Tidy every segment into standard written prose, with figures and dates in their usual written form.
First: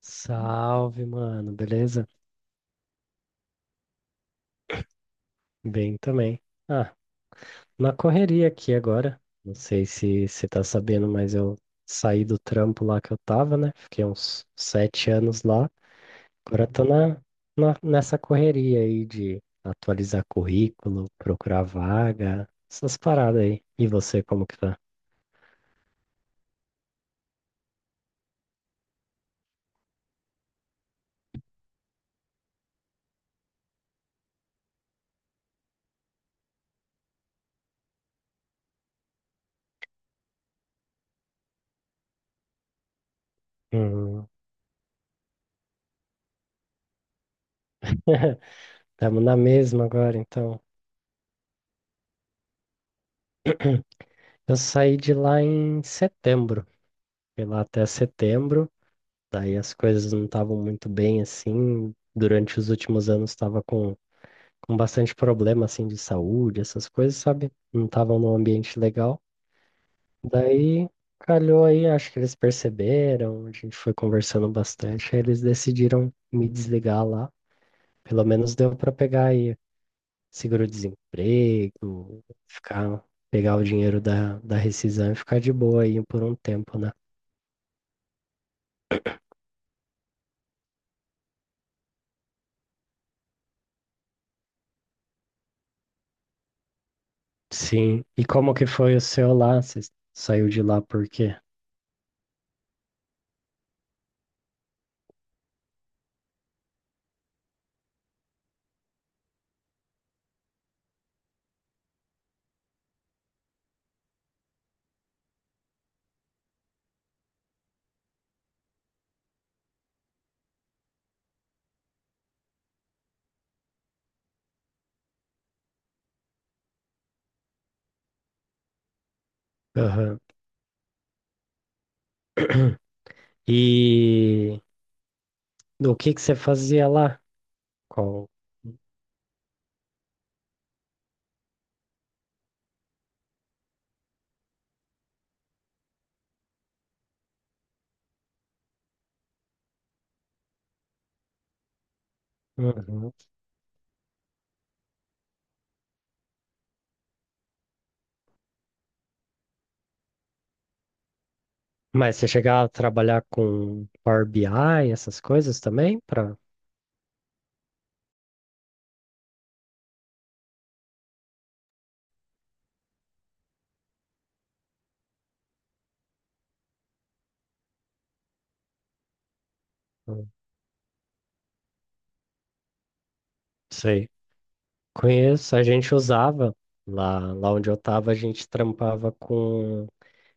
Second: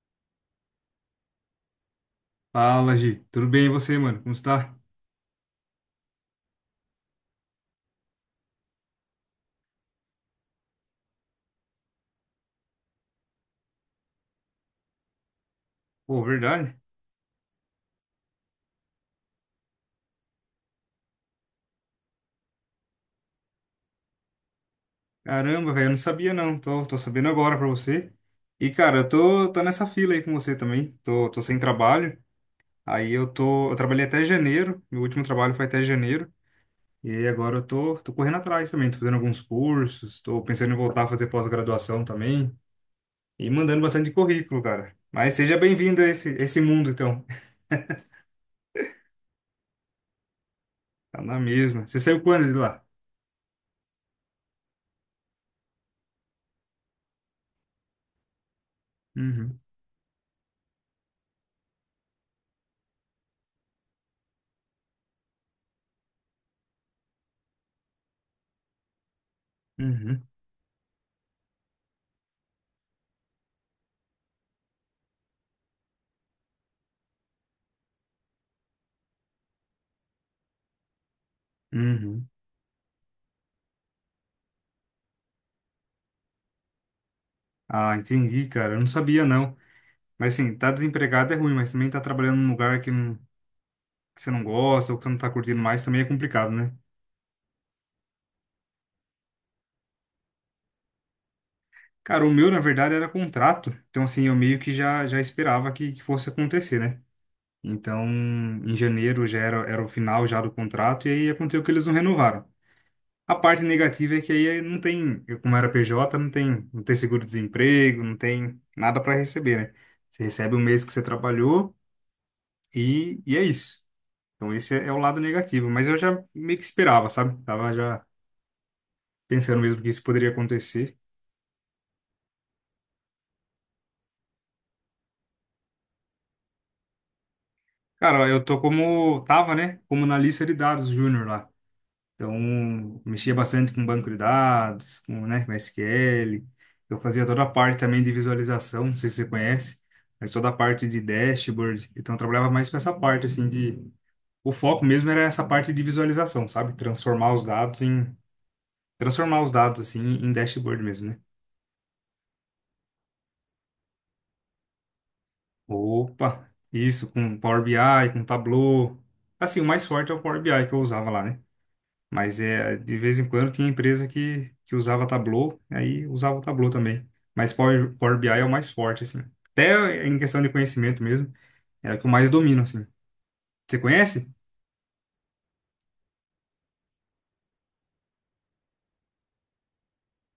Salve, mano, beleza? Fala, Gi. Tudo bem e você, mano? Como está? Bem também. Ah, na correria aqui agora. Não sei se você tá sabendo, mas eu saí do trampo lá que eu tava, né? Fiquei uns 7 anos lá. Pô, Agora verdade? tô nessa correria aí de atualizar currículo, procurar vaga, essas paradas aí. E você, como que tá? Caramba, velho, eu não sabia não. Tô sabendo agora pra você. E, cara, eu tô nessa fila aí com você também. Tô sem trabalho. Aí eu tô. Eu trabalhei até janeiro. Meu último trabalho foi até janeiro. E aí agora eu tô correndo atrás também. Tô fazendo alguns cursos. Tô pensando em voltar a fazer pós-graduação também. E mandando bastante Hum. currículo, cara. Mas seja bem-vindo a esse mundo, então. Tamo na mesma agora, então. Tá na mesma. Você saiu quando de lá? Eu saí de lá em setembro. Fui lá até setembro. Daí Uhum, as coisas não estavam muito bem assim. Durante os últimos anos estava com bastante problema assim de saúde, essas coisas, sabe? Não estavam num ambiente legal. uhum, Daí calhou aí, acho que eles perceberam, a gente foi conversando bastante, aí eles decidiram me desligar lá. Pelo menos deu para pegar aí seguro-desemprego, uhum. ficar, pegar o dinheiro da rescisão e ficar de boa aí por um tempo, né? Ah, entendi, cara. Eu não sabia, não. Mas assim, tá desempregado é ruim, mas também tá trabalhando num lugar que, que você não gosta ou que você não tá curtindo mais também é complicado, né? Sim. E como que foi o seu lá? Você saiu de lá por quê? Cara, o meu, na verdade, era contrato. Então, assim, eu meio que já esperava que fosse acontecer, né? Então, em janeiro já era o final já do contrato e aí aconteceu que eles não renovaram. A parte negativa é que aí não tem, eu, como era PJ, não tem seguro-desemprego, não tem nada para receber, né? Você recebe o mês que você trabalhou e é isso. Então esse é o lado negativo, mas eu já meio que esperava, sabe? Tava já pensando mesmo que isso Aham. poderia acontecer. E o que que você fazia lá? Cara, Qual? eu tô como tava, né? Como na lista de dados júnior lá. Então, mexia bastante com banco de dados, com, né, com SQL. Eu fazia toda a parte também de visualização, não sei se você conhece, mas toda a parte de dashboard. Então, eu trabalhava mais com essa Uhum. parte assim de o foco mesmo era essa parte de visualização, sabe? Transformar os dados em transformar os dados assim em dashboard mesmo, né? Mas você chegava a trabalhar com Power BI, essas coisas também? Pra. Opa, isso, com Power BI, com Tableau. Assim, o mais forte é o Power BI que eu usava lá, né? Mas é, de vez em quando tinha empresa que usava Tableau, aí usava o Tableau também. Mas Power BI é o mais forte, assim. Até em Hum. questão de conhecimento mesmo, é o que eu mais domino, assim. Você Sei. conhece? Conheço, a gente usava lá onde eu estava, a gente trampava com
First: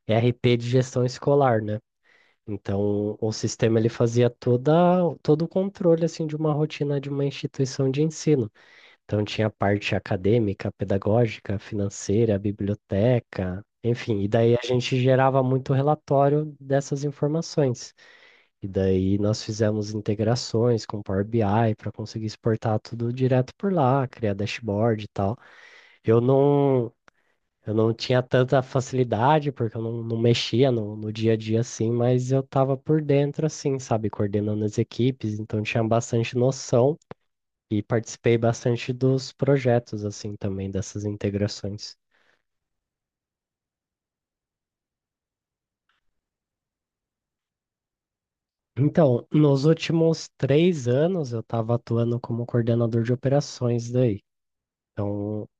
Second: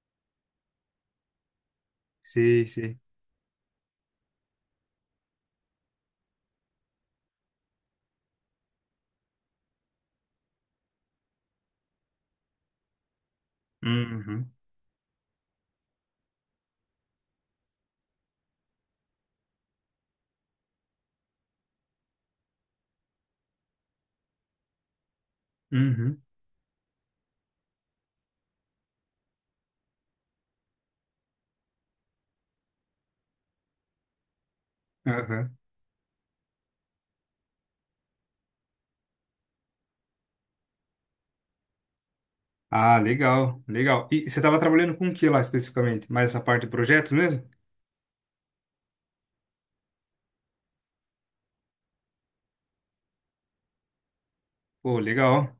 RP de gestão escolar, né? Sim, sim. Então, o sistema ele fazia todo o controle assim de uma rotina de uma instituição de ensino. Então tinha a parte acadêmica, pedagógica, financeira, biblioteca, enfim, e Uhum, daí a gente gerava muito relatório dessas informações. E daí nós fizemos integrações com Power BI para conseguir exportar tudo direto por lá, criar dashboard e tal. Eu uhum, não, eu não tinha tanta facilidade porque eu não mexia no dia a dia assim, mas eu estava por dentro assim, sabe, coordenando as equipes, aham. então tinha bastante noção e participei bastante dos projetos, assim, também, dessas integrações. Ah, legal, legal. E você estava trabalhando com o que lá especificamente? Mais essa parte de projetos mesmo? Então, nos últimos 3 anos, eu estava atuando como coordenador de operações daí. Pô, Então, legal.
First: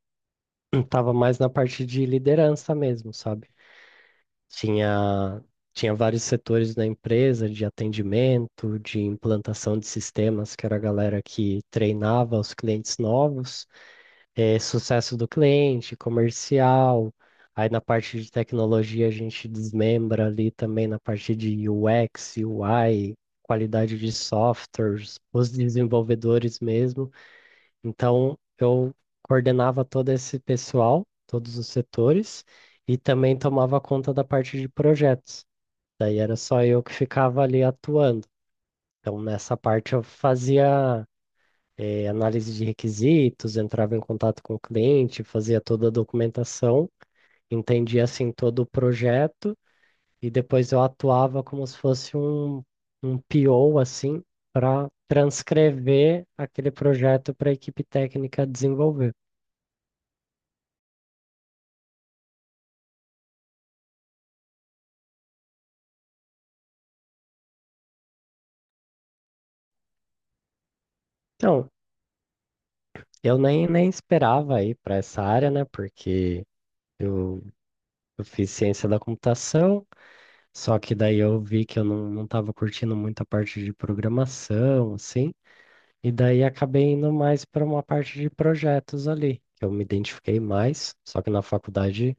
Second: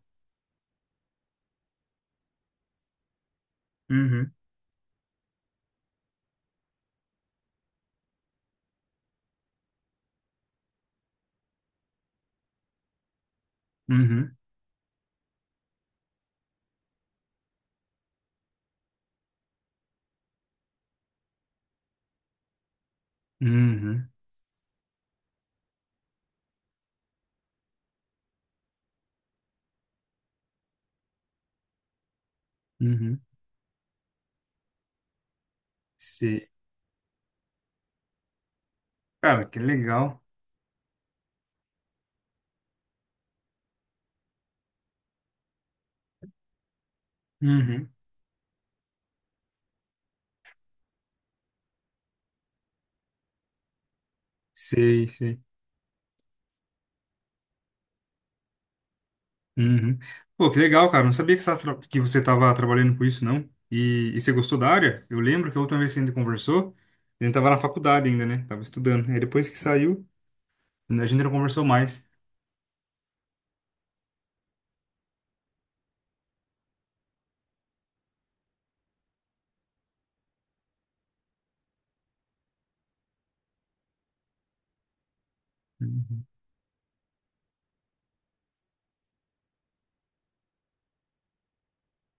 estava mais na parte de liderança mesmo, sabe? Uhum, Tinha, tinha vários setores da empresa, de atendimento, de implantação de sistemas, que era a galera que treinava os clientes novos. uhum, Sucesso do cliente, comercial. Aí na parte de tecnologia a gente desmembra ali também na parte de UX, UI, qualidade uhum, de softwares, os desenvolvedores mesmo. Então eu coordenava todo esse pessoal, todos os setores, e uhum. também tomava conta da parte de projetos. Daí era Sei. só eu que ficava ali atuando. Então Cara, nessa que parte eu legal. fazia análise de requisitos, entrava em contato com o cliente, fazia toda a documentação, Uhum. entendia assim todo o projeto e depois eu atuava como se fosse um PO assim para Sei, sei. transcrever aquele projeto para a equipe técnica desenvolver. Uhum. Pô, que legal, cara. Não sabia que você estava que você estava trabalhando com isso, não. E você gostou da área? Eu lembro que a última vez que a gente conversou, a gente estava na faculdade ainda, né? Tava estudando. Aí depois que saiu, a gente não conversou Então, mais. eu nem esperava ir para essa área, né? Porque eu, eu fiz ciência da computação, só que daí eu vi que eu não estava curtindo muito a parte de programação, assim. E Uhum. daí acabei indo mais para uma parte de projetos ali, que eu me identifiquei mais, só que na faculdade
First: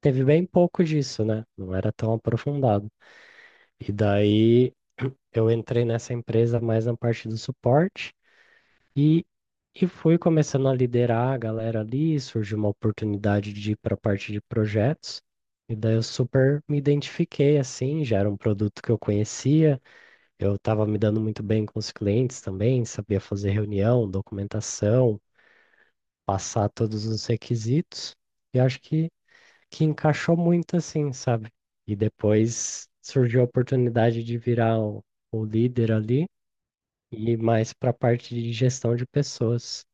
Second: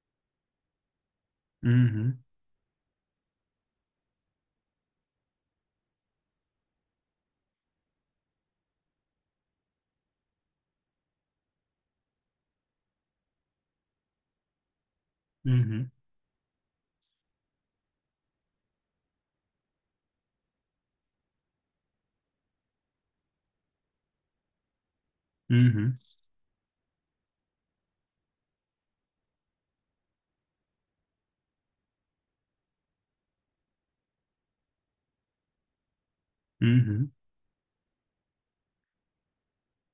teve bem pouco disso, né? Não era tão Uhum. aprofundado. E daí eu entrei nessa empresa mais na parte do suporte e, e fui começando a liderar a galera ali, surgiu uma oportunidade de ir para a parte de projetos. E Uhum. daí eu super me identifiquei assim, já era um produto que eu conhecia, eu estava me dando muito bem com os clientes também, sabia fazer reunião, documentação, Uhum. passar todos os requisitos e acho que encaixou muito assim, sabe? E depois surgiu a oportunidade de virar o líder ali Uhum. e ir mais para a parte de gestão de pessoas.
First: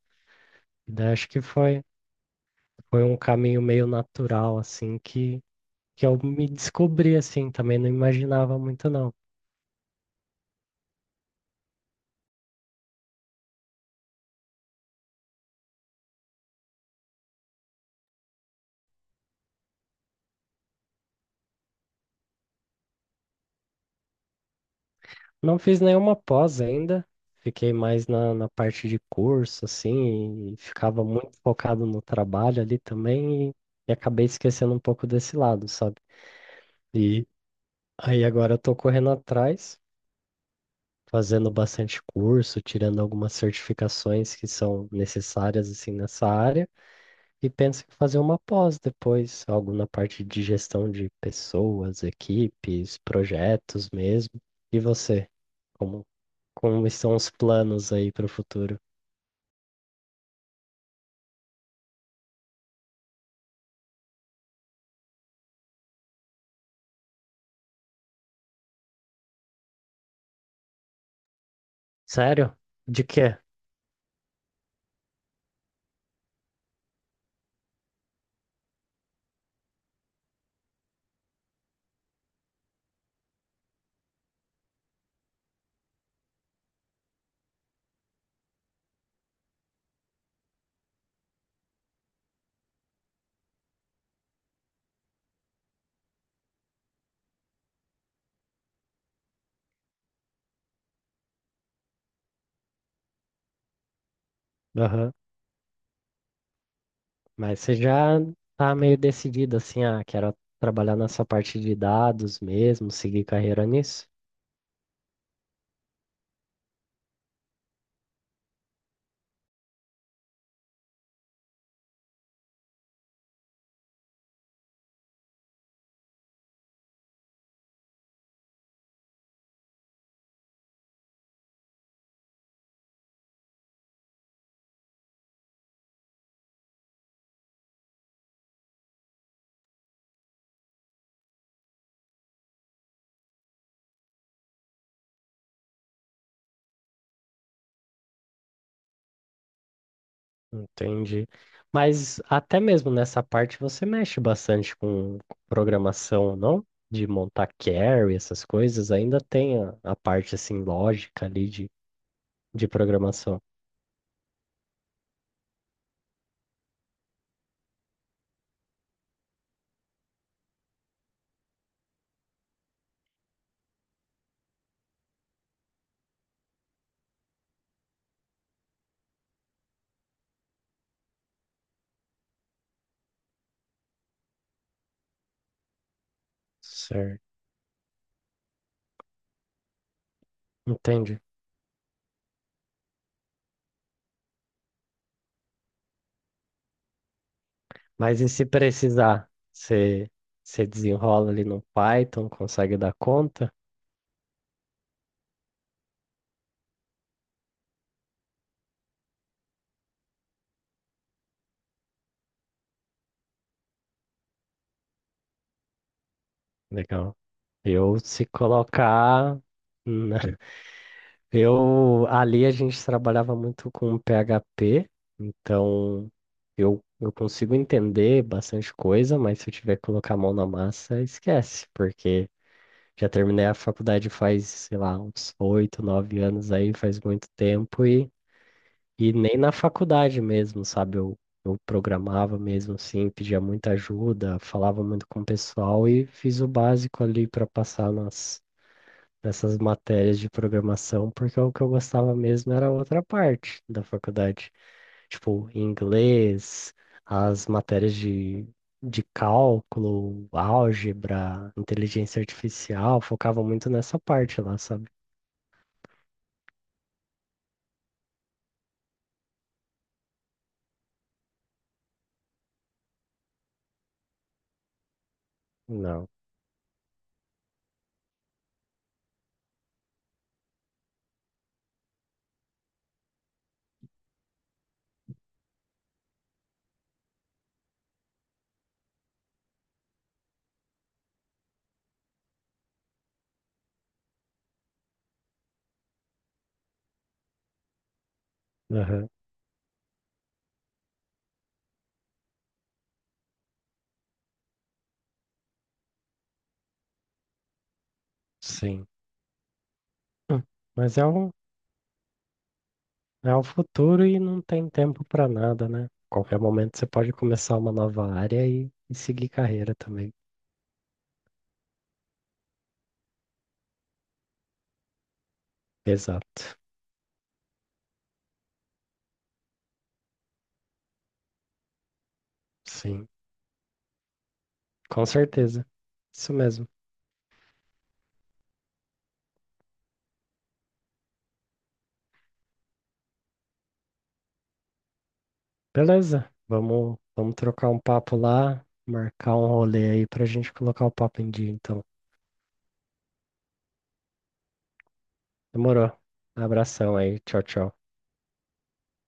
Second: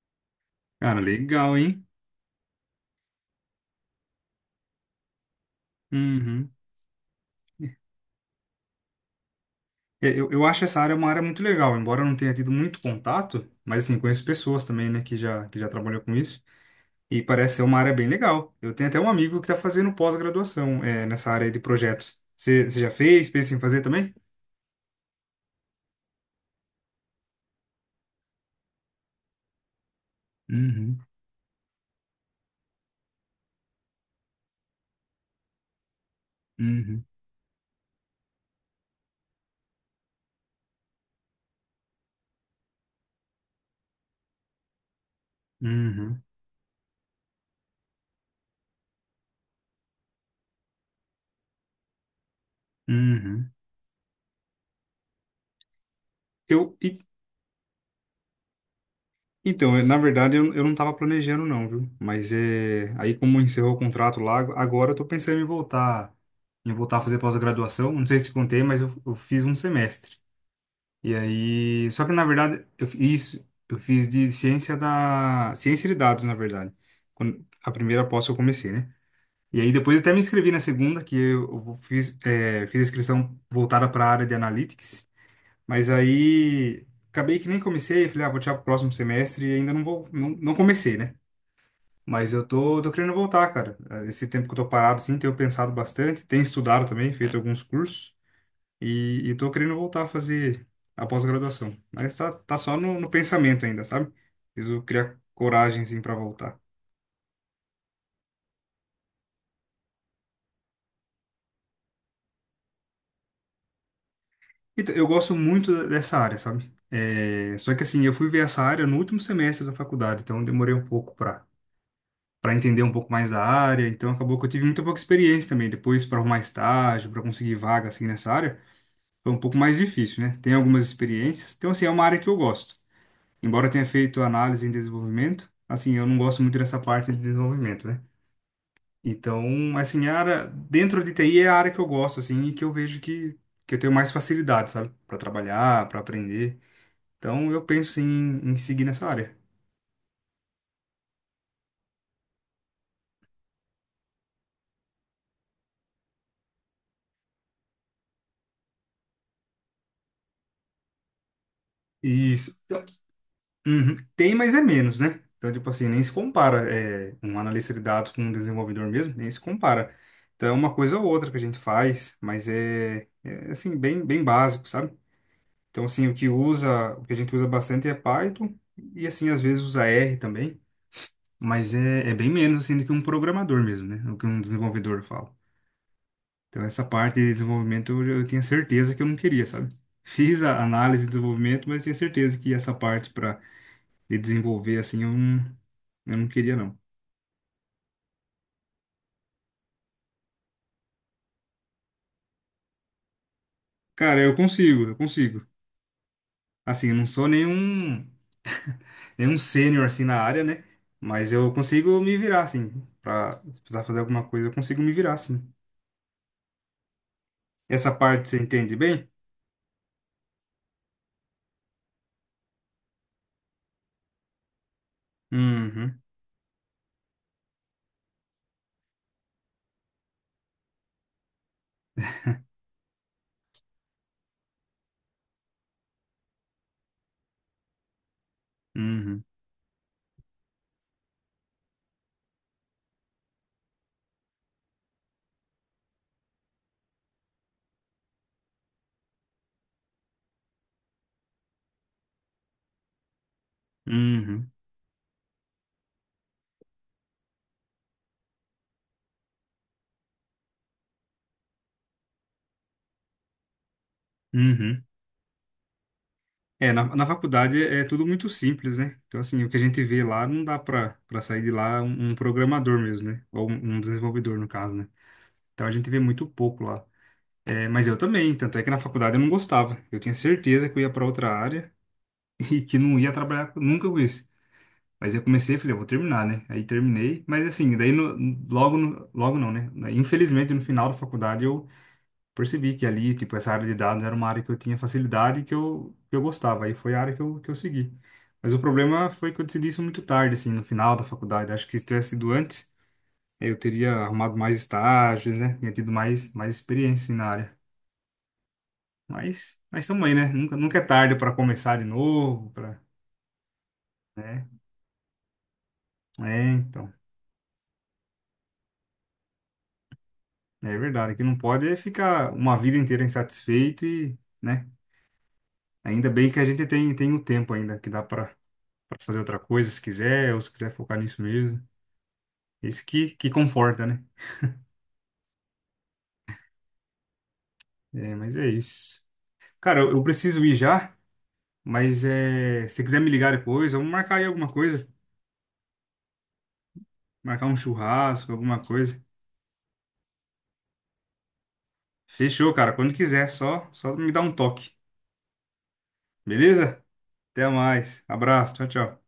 E Cara, daí acho que legal, foi, hein? foi um caminho meio natural, assim, que eu me Uhum. descobri, assim, também não imaginava muito não. É, eu acho essa área uma área muito legal, embora eu não tenha tido muito contato, mas assim, conheço pessoas também, né, que já trabalhou com isso. E parece ser uma área bem legal. Eu tenho até um amigo que está fazendo pós-graduação, é, nessa área de projetos. Você já fez? Pensa em fazer também? Não fiz nenhuma pós ainda, fiquei mais na parte de curso, assim, e Uhum, ficava muito focado no trabalho ali também, e acabei esquecendo um pouco desse lado, sabe? uhum. E aí agora eu tô correndo atrás, fazendo bastante curso, tirando algumas certificações que são necessárias, assim, Uhum, nessa área, e penso em fazer uma pós depois, algo na parte de gestão de pessoas, equipes, uhum. projetos mesmo. E você? Como, Eu, Como e- estão os planos aí para o futuro? então, eu- Na verdade, eu não estava planejando não, viu? Mas é, aí como encerrou o contrato lá, agora eu tô pensando em voltar a fazer pós-graduação. Não sei se te contei, mas eu fiz um semestre. E aí, só que na Sério? verdade, eu fiz De quê? isso, eu fiz de ciência da ciência de dados, na verdade. Quando a primeira pós que eu comecei, né? E aí depois eu até me inscrevi na segunda, que eu fiz fiz a inscrição voltada para a área de analytics, mas aí acabei que nem comecei, falei, ah, vou tirar pro próximo semestre e ainda não vou não, não comecei, né? Mas eu tô querendo voltar, cara. Esse tempo que eu tô parado, assim, tenho pensado bastante, tenho estudado também, feito alguns cursos. E tô querendo voltar a fazer a pós-graduação. Mas tá só no, no pensamento ainda, sabe? Preciso Aham. criar coragem, assim, pra voltar. Mas você já tá meio decidido assim, ah, quero trabalhar nessa parte de dados mesmo, seguir carreira nisso? Então, eu gosto muito dessa área, sabe? É, só que, assim, eu fui ver essa área no último semestre da faculdade, então eu demorei um pouco pra entender um pouco mais da área. Então, acabou que eu tive muito pouca experiência também. Depois, pra arrumar estágio, pra conseguir vaga, assim, nessa área, foi um pouco mais difícil, né? Tem algumas experiências. Então, assim, é uma área que eu gosto. Embora eu tenha feito análise em desenvolvimento, assim, eu não gosto muito dessa parte de desenvolvimento, né? Então, assim, a área dentro de TI é a área que eu gosto, assim, e que eu vejo que eu tenho mais facilidade, sabe? Para trabalhar, para aprender. Então, eu penso sim, em seguir nessa área. Entendi. Mas até mesmo nessa parte você mexe bastante com programação, não? De montar carry, essas coisas, ainda tem a parte assim lógica ali de, Isso. de programação. Uhum. Tem, mas é menos, né? Então, tipo assim, nem se compara é, um analista de dados com um desenvolvedor mesmo, nem se compara. Então, é uma coisa ou outra que a gente faz, mas é assim, bem básico, sabe? Então, assim, o que usa, o que a gente usa bastante é Python e, assim, às vezes usa R também. Mas é bem menos assim do que um programador mesmo, né? O que um desenvolvedor fala. Então, essa parte de Certo. desenvolvimento eu tinha certeza que eu não queria, sabe? Fiz a análise de Entendi. desenvolvimento, mas tinha certeza que essa parte para de desenvolver assim eu não queria, não. Mas e se precisar, você desenrola ali no Python, consegue dar conta? Cara, eu consigo, eu consigo. Assim, eu não sou nenhum sênior assim na área, né? Mas eu consigo me virar, assim. Pra, se precisar fazer alguma coisa, eu consigo me virar, assim. Legal. Essa Eu se parte você entende bem? colocar, né? Eu ali a gente trabalhava muito com PHP, Uhum, então eu consigo entender bastante coisa, mas se eu tiver que colocar a mão na massa, esquece, porque já terminei a faculdade faz, sei lá, uns 8, 9 anos aí, faz muito tempo. E uhum, nem na faculdade mesmo, sabe? Eu programava mesmo assim, pedia muita ajuda, falava muito com o pessoal e fiz o básico ali para passar nessas matérias de programação, porque o que eu gostava mesmo era a outra parte da uhum, faculdade, tipo inglês, as matérias de cálculo, álgebra, inteligência artificial, focava muito nessa parte lá, uhum. sabe? É, na faculdade é tudo muito simples, né? Então, assim, o que a gente vê lá não dá para para sair de lá um, um programador mesmo, né? Ou um desenvolvedor, no caso, né? Então a gente vê Não. muito pouco lá. É, mas eu também, tanto é que na faculdade eu não gostava. Eu tinha certeza que eu ia para outra área e que não ia nunca com isso. Mas eu comecei e falei, eu vou terminar, né? Aí terminei, mas assim, daí no- logo, logo não, né? Infelizmente, no final da faculdade eu percebi que ali, tipo, essa área de dados era uma área que eu tinha facilidade e que que eu gostava. Aí foi a área que que eu segui. Mas o problema Aham. foi que eu decidi isso muito tarde, assim, no final da faculdade. Acho que se tivesse sido antes, eu teria arrumado mais estágios, né? Tinha tido mais experiência, assim, na área. Sim. Mas também, né? Hum, Nunca é Mas é tarde um, para começar de novo, para, É o futuro e não né? tem tempo para nada, né? Qualquer É, momento você então. pode começar uma nova área e seguir carreira também. É verdade, que não pode é ficar uma vida inteira insatisfeito e, né? Ainda bem que a Exato. gente tem o tempo ainda, que dá para fazer outra coisa se quiser, ou se quiser focar nisso mesmo. Esse Sim, que conforta, né? com certeza. Isso mesmo. É, mas é isso. Cara, eu preciso ir já, mas é, se quiser me ligar depois, vamos marcar aí alguma coisa. Beleza. Vamos Marcar um trocar um papo churrasco, alguma lá, coisa. marcar um rolê aí pra gente colocar o papo em dia, então. Fechou, cara. Quando quiser, só me dá um toque. Demorou. Beleza? Abração aí. Tchau, Até tchau. mais. Abraço. Tchau, tchau.